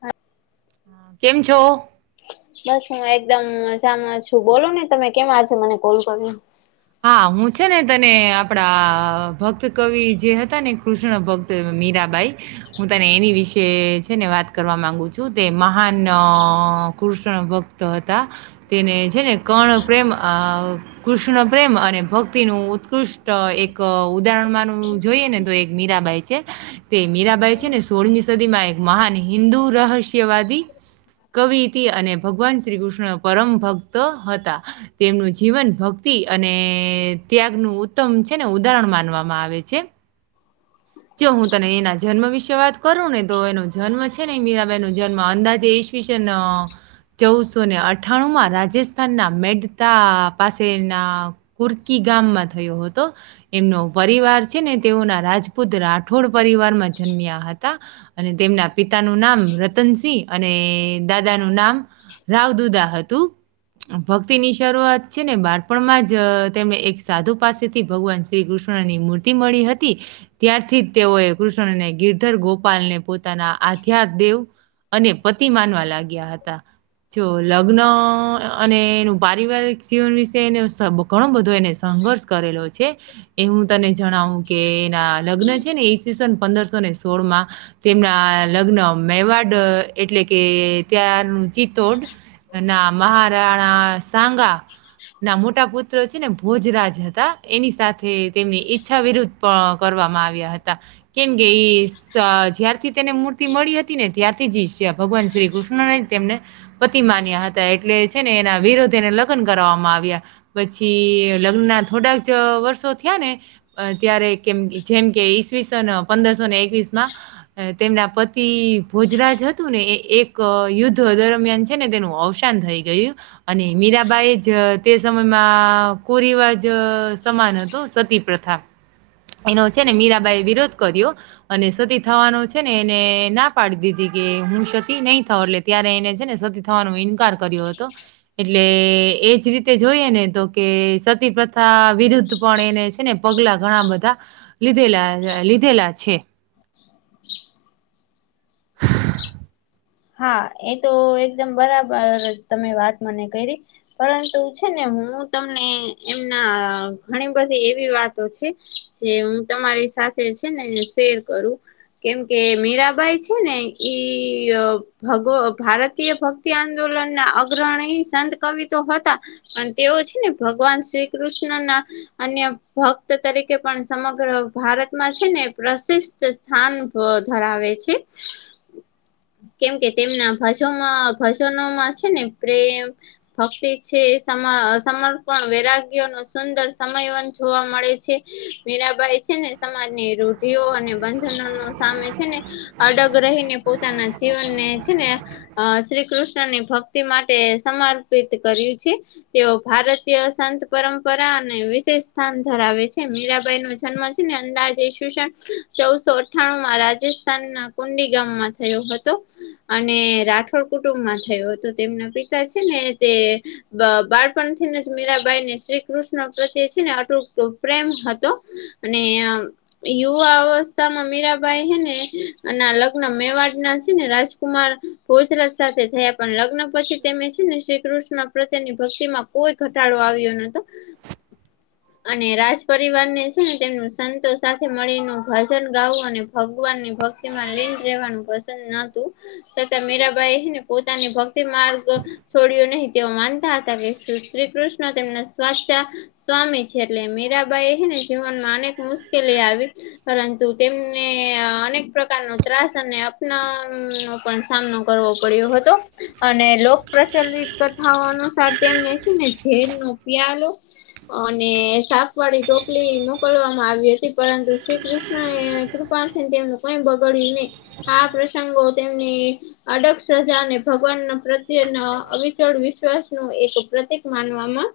હા કેમ છો? બસ હું એકદમ મજામાં છું બોલો ને તમે કેમ આજ મને કોલ કરયો હા હું છે ને તને આપડા ભક્ત કવિ જે હતા ને કૃષ્ણ ભક્ત તો મીરાબાઈ હું તને એની વિશે છે ને વાત કરવા માંગુ છું તે મહાન અ કૃષ્ણ ભક્ત હતા તેને છે ને કર્ણ પ્રેમ અ કૃષ્ણ પ્રેમ અને ભક્તિનું ઉત્કૃષ્ટ એક ઉદાહરણ માનું જોઈએ ને તો એક મીરાંબાઈ છે તે મીરાબાઈ છે ને સોળમી સદી માં એક મહાન હિન્દુ રહસ્યવાદી કવિ હતી અને ભગવાન શ્રી કૃષ્ણ પરમ ભક્ત હતા તેમનું જીવન ભક્તિ અને ત્યાગનું ઉત્તમ છે ને ઉદાહરણ માનવામાં આવે છે જો હું તને એના જન્મ વિશે વાત કરું ને તો એનો જન્મ છે ને મીરાબાઈ નો જન્મ અંદાજે ઈ સ વી સન ચૌદસો ને અઠાણુંમાં રાજસ્થાનનાં મેડતા પાસેના કુર્કી ગામમાં થયો હતો. એમનો પરિવાર છે. ને તેઓના રાજ રાજપૂત રાઠોડ પરિવાર માં જન્મ્યાં હતાં. અને તેમના પિતાનું નામ રતનસિંહ અને દાદા નું નામ રાવ દુદા હતું ભક્તિ ની શરૂઆત છે ને બાળપણમાં જ તેમને એક સાધુ પાસેથી ભગવાન શ્રી કૃષ્ણની મૂર્તિ મળી હતી. ત્યારથી જ તેઓએ કૃષ્ણને ગિરધર ગોપાલને પોતાના આધ્યા દેવ અને પતિ માનવા લાગ્યા હતાં. જો લગ્ન અને એનું પારિવારિક જીવન વિશે એને ઘણો બધો એને સંઘર્ષ કરેલો છે. એ હું તને જણાવું કે એના લગ્ન છે ને ઈવીસન પંદરસો ને સોળ માં તેમના લગ્ન મેવાડ એટલે કે ત્યાંનું ચિત્તોડ ના મહારાણા સાગા. ના મોટા પુત્ર છે ને ભોજરાજ હતાં એની સાથે તેમની ઈચ્છા વિરુદ્ધ પણ કરવામાં આવ્યા હતાં. કેમ કે ઈ જ્યારથી તેને મૂર્તિ મળી હતી. ને ત્યારથી જ ભગવાન શ્રી કૃષ્ણને તેમને પતિ માન્યા હતાં એટલે છે ને એના વિરોધ એને લગ્ન કરવામાં આવ્યાં. પછી લગ્ન ના થોડા જ વર્ષો થયા ને ત્યારે કેમ કે જેમ કે ઈસવીસ પંદરસોને એકવીસ માં તેમના પતિ ભોજરાજ હતું ને એ એક યુદ્ધ દરમિયાન છે ને તેનું અવસ નુસાન થઈ ગયું અને મીરાબાઈ જ તે સમયમાં કુરિવાજ સમાન હતું સતી પ્રથા એનો છે ને મીરાંબાઈ એ વિરોધ કર્યો. અને સતી થવાનો છે ને એને ના પાડી દીધી કે હું સતી નહીં થાવ એટલે ત્યારે એને છે ને સતી થવાનો ઈન્કાર કર્યો હતો. એટલે એજ રીતે જોઈએ ને તો કે સતી થા વિરુદ્ધ પણ એને છે ને પગલાં ઘણાં બધાં લીધેલા લીધેલા છે. હા એ તો એકદમ બરાબર તમે વાત મને કરી. પરંતુ છે ને હું તમને એમના ઘણી બધી એવી વાતો છે. જે હું તમારી સાથે છે ને શેર કરું. કેમ કે મીરાબાઈ છે ને ઈ. હગો ભારતીય ભક્તિ આંદોલન ના અગ્રણી સંત કવિતો હતા. અને તેઓ છે ને ભગવાન શ્રી કૃષ્ણ નાં અન્ય ભક્ત તરીકે પણ સમગ્ર ભારતમાં છે ને પ્રસિદ્ધ. સ્થાન ધરાવે છે. કેમ કે તેમના ભજોમાં ભજનોમાં છે ને પ્રેમ. ભક્તિ છે સમર્પણ વૈરાગ્ય નો સુંદર સમયવન જોવા મળે છે. મીરાંબાઈ છે ને સમાજની રૂઢિઓ અને બંધનો સામે છે ને. અડગ રહીને પોતાના જીવનને છે ને. અ શ્રી કૃષ્ણ ની ભક્તિ માટે સમર્પિત કર્યું છે. તેઓ ભારતીય સંત પરંપરા અને વિશેષ સ્થાન ધરાવે છે. મીરાંબાઈ નો જન્મ છે ને અંદાજે ઇસવીસન ચૌદસો અઠ્ઠાણું માં રાજસ્થાન ના કુંડીગામમાં થયો હતો. અને રાઠોડ કુટુંબમાં થયો હતો તેમના પિતા છે ને તે બાળપણથીને જ મીરાંબાઈ ને શ્રી કૃષ્ણ પ્રત્યે છે ને અટુતો પ્રેમ હતો‌. અને અહ યુવા અવસ્થામાં મીરાબાઈ હે ને લગ્ન મેવાડના ને રાજકુમાર ભોજરાજ સાથે થયા પણ લગ્ન પછી તેમે છે ને શ્રીકૃષ્ણ પ્રત્યેની ભક્તિ માં કોઈ ઘટાડો આવ્યો નતો. [inaudible] અને રાજપરીવાર ને છે ને તેમનું સંતો સાથે મળીનું ભજન ગાવું અને ભગવાન ની ભક્તિમાં લીન રહેવાનું પસંદ નતું છતાં મીરાબાઈને પોતાની ભક્તિ માર્ગ છોડ્યો નહીિ તેઓ માનતા હતા કે શ્રી કૃષ્ણ તેમના સાચા સ્વામી છે એટલે મીરાબાઈ એહીને જીવનમાં અનેક મુશ્કેલી આવી પરંતુ તેમને અનેક પ્રકાર નો ત્રાસ અને નો પણ સામનો કરવો પડ્યો હતો અને લોક પ્રચલિત કથાઓ અનુસાર તેમ ન છે ને ઝેર નો પિયાલો અને શાપ વાળી ટોકલી મોકલવામાં આવી હતી પરંતુ શ્રી કૃષ્ણ કૃપા છેને તેમનું કઈ બગાડ્યું નહી આ પ્રસંગો તેમને અડગ સજા અને ભગવાન પ્રત્યે અવિચળ વિશ્વાસ નું એક પ્રતિક માનવામાં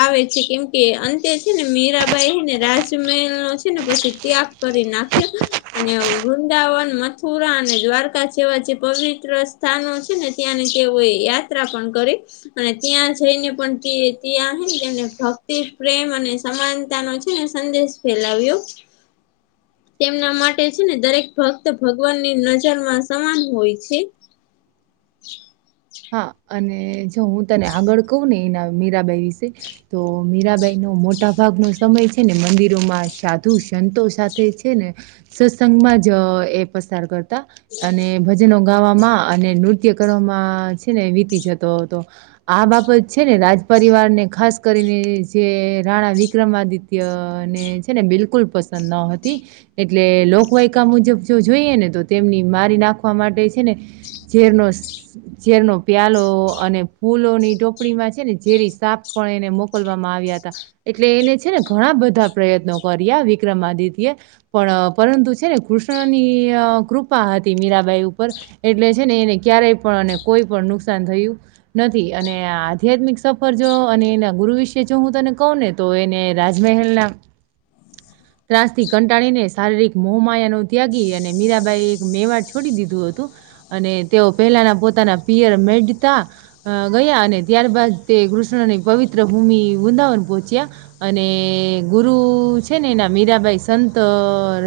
આવે છે કેમ કે અંતે છે ને મીરાબાઈ રાજમહેલ નો છે ને પછી ત્યાગ કરી નાખ્યો અને વૃંદાવન માથું રા અને દ્વારકા જે પવિત્ર સ્થાનો છે ને ત્યાંની તેઓએ યાત્રા પણ કરી. અને ત્યાં જઈને પણ ત્યાં છે નેને ભક્તિ પ્રેમ અને સમાનતા નો છે ને સંદેશ ફેલાવ્યો. તેમના માટે છે ને દરેક ભક્ત ભગવાનની નજરમાં સમાન હોય છે. હા અને જો હું તને આગળ કહું ને એના મીરાબાઈ વિશે તો મીરાબાઈ નો મોટા ભાગનો સમય છે ને મંદિરોમાં સાધુ સંતો સાથે છે ને સત્સંગમાં જ એ પસાર કરતા અને ભજનો ગાવામાં અને નૃત્ય કરવામાં છે ને વીતી જતો હતો. આ બાબત છે ને રાજપરિવાર ને ખાસ કરીને જે રાણા વિક્રમાદિત્ય નૃત્યને છે ને બિલકુલ પસંદ ન હતી. એટલે લોકવાયકા મુજબ જો જોઈએ ને તો તેમની મારી નાખવા માટે છે ને ઝેરનો ઝેરનો પ્યાલો અને ફૂલોની ટોપડી માં છે ને ઝેરી સાપ પણ એને મોકલવામાં આવ્યા હતા. એટલે એને છે ને ઘણા બધા પ્રયત્નો કર્યા વિક્રમાદિત્ય એ. પણ પરંતુ છે ને કૃષ્ણની કૃપા હતી મીરાબાઈ ઉપર. એટલે છે ને એને ક્યારેય પણ અને કોઈ પણ નુકસાન થયું નથી. અને આ આધ્યાત્મિક સફર જો અને ગુરુ વિશે જો હું તને કહુંને તો એને રાજમહેલ ના. ત્રાસ થી કંટાળીને શારીરિક મોહમાયા નું ત્યાગી અને મીરાબાઈએ એક મેવાડ છોડી દીધું હતું. અને તેઓ પહેલાના પોતાના પિયર મેડતા.. અ ગયા અને ત્યારબાદ તે કૃષ્ણની પવિત્ર ભૂમિ વૃંદાવન પહોંચ્યા. અને ગુરુ છે ને એના મીરાબાઈ સંત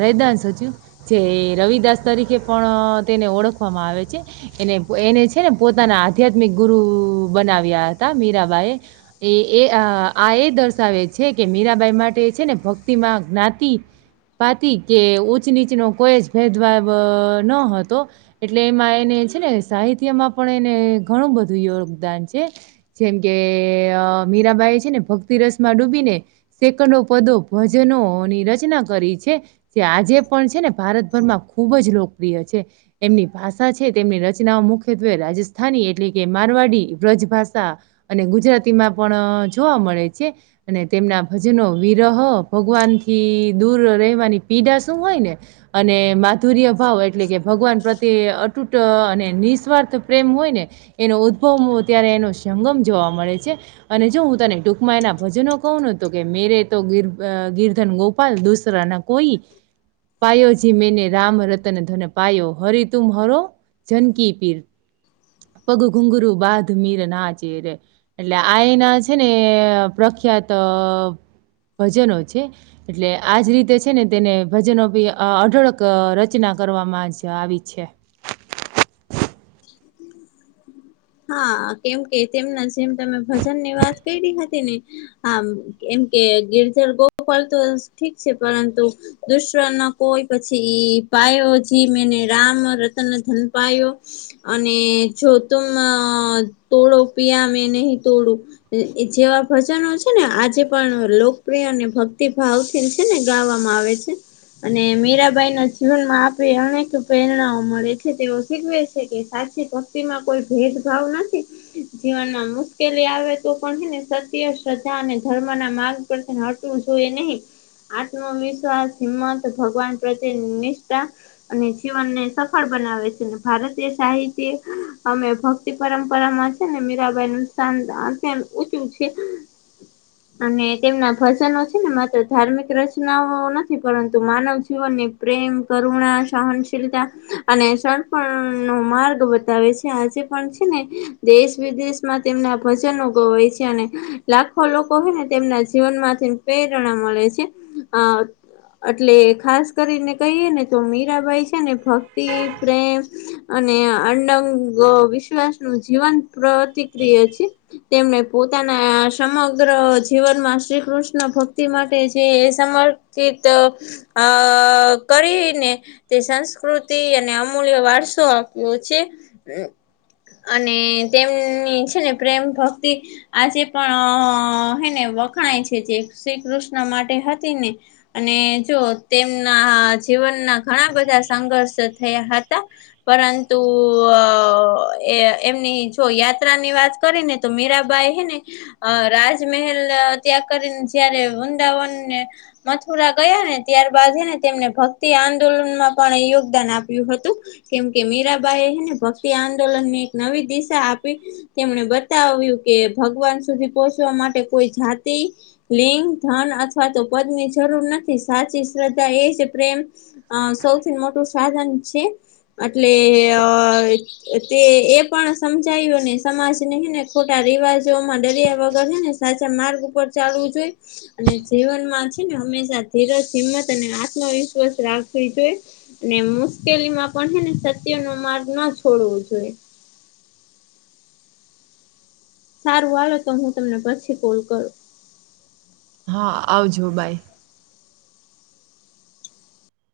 રહેદાન સચિવ. જે રવિદાસ તરીકે પણ તેને ઓળખવામાં આવે છે એને એને.. છે ને પોતાના આધ્યાત્મિક ગુરુ બનાવ્યા હતા મીરાબા એ.. એ એ આ એ દર્શાવે છે કે મીરાબાઈ માટે છે ને ભક્તિમાં જ્ઞાતિ પાતી કે ઉચ નીચનો કોઈ જ ભેદભાવ ન હતો. એટલે એમાં એને છે ને સાહિત્યમાં પણ એને ઘણું બધું યોગદાન છે. જેમ કે મીરાંબાઈ છે ને ભક્તિ રસ માં ડૂબી ને. સેકંડો પદો ભજનોની રચના કરી છે. જે આજે પણ છે ને ભારતભરમાં ખૂબ જ લોકપ્રિય છે. એમની ભાષા છે. તેમની રચનાઓ મુખ્ય રાજસ્થાની એટલે કે મારવાડી બ્રજ ભાષા.. અને ગુજરાતી માં પણ જોવા મળે છે. અને તેમના ભજનો વિરહો ભગવાન થી દૂર રહેવાની પીડા શું હોય ને. અને માધુર્ય ભાવ એટલે કે ભગવાન પ્રત્યે અતૂટ અને નિસ્વાર્થ. પ્રેમ હોય ને એનો ઉદભવય ત્યારે એનો સંગમ જોવા મળે છે. અને જો હું તને ટૂંકમાં એના ભજનો કહું ન તો કે મેરે તો ગિરધન ગોપાલ દુસરા. કોઈ. પાયો જી મેને રામ રતન ધન પાયો, હરી તુમ હરો જનકી પીર. પગ ઘુંઘરું બાદ મીર ના ચેરે. એટલે આ એના છે ને પ્રખ્યાત ભજનો છે. એટલે આ જ રીતે છે ને તેને ભજનો કી અઢળક રચના કરવામાં આવી છે. [unintelligible] હા કેમ કે તેમના જેમ તમે ભજન ની વાત કરી હતી ને.. હાએમ કે ગિરધર ગોપાલ તો ઠીક છે પરંતુ. દુશર ના કોઈ પછી પાયો જી મેને રામ રતન ધન પાયો. અને જો તુમ તોડો પિયા મે નહી તોડું. જેવા ભજનો છે ને આજે પણ લોકપ્રિય અને ભક્તિભાવ. છે ને ગાવામાં આવે છે. અને મીરાબાઈ ના જીવનમાં આપે અનેક પ્રેરણાઓ મળે છે. તેઓ શીખવે. કે સાચી ભક્તિમાં કોઈ ભેદભાવ નથી. જીવનમાં મુશ્કેલી આવે તો પણને હેને સત્ય શ્રદ્ધા અને ધર્મ ના માર્ગ. પણતે હટવું જોઈએ નહીં. આત્મવિશ્વાસ હીમત ભગવાન પ્રત્યે નિષ્ઠા. અને જીવનને સફળ બનાવે છે. અને ભારત. જે સાહિત્ય અમેભક્તિ પરંપરામાં છે ને મીરાંબાઈ નું સાનદાન. પેલું ઉચું છે. [unintelligible] અને તેમના ભજનો છે. ને માત્ર ધામિર્ક રચનાઓ નથી પરંતુ માનવ જીવનની. પ્રેમ, કરુણા, સહનશીલતા અને સડપણ. નો માર્ગ બતાવે છે આજે પણ છે ને દેશ વિદેશમાં તેમના ભજનો ગવાય છે અને. લાખો લોકો હે ને તેમના જીવનમાંથી પ્રેરણા મળે છે. એટલે ખાસ કરીને કહીએ ને તો મીરાંબાઈ છે ને ભક્તિ પ્રેમ. અને અડંગ વિશ્વાસ નું જીવન પ્રતિક્રિય છે. તેમને પોતાના સમગ્ર જીવનમાં શ્રી કૃષ્ણ ભક્તિ માટે જે સમ પિત અ કરીને તે સંસ્કૃતિ અને અમૂલ્ય વારસા આપ્યો છે. અને તેમની છે ને પ્રેમ ભક્તિ આજે પણ હેને વખણાય છે જે શ્રી કૃષ્ણ માટે હતી ને અને જો તેમના જીવનના ઘણાં બધાં સંઘર્ષ થયાં હતાં. પરંતુ એ એમની જો યાત્રા ની વાત કરી ને તો મીરા ભાઈ હે ને અ રાજમહેલ ત્યા કરીને જયારે વૃંદાવનને મથુરા ગયા ને ત્યારબાદ એને તેમને ભક્તિ આંદોલનમાં પણ યોગદાન આપ્યું હતું. કેમ કે મીરાબાાઈ ભક્તિ એક નવી દિશા આપી તેમણે બતાવ્યું કે ભગવાન સુધી પોહચવા માટે કોઈ જાતિ લિંગ ધન અથવા તો પદની જરૂર નથી સાચી શ્રદ્ધા એ જ પ્રેમ અ સૌથી મોટું સાધન છે એટલે અ તે એ પણ સમજાયું ને સમાજને હેને ખોટા રિવાજોમાં દરિયા વગર હે ને સાચા માર્ગ ઉપર ચાલવું જોઈએ. અને જીવનમાં છે ને હંમેશા ધીરજ હિંમત અને આત્મવિશ્વાસ રાખવી જોઈ. અને મુશ્કેલીમાં પણ હેને સત્ય નો માર્ગ ન છોડવો જોઈએ. સારું હાલો તો હું તમને પછી કોલ કરું. હા આવજો બાઈ.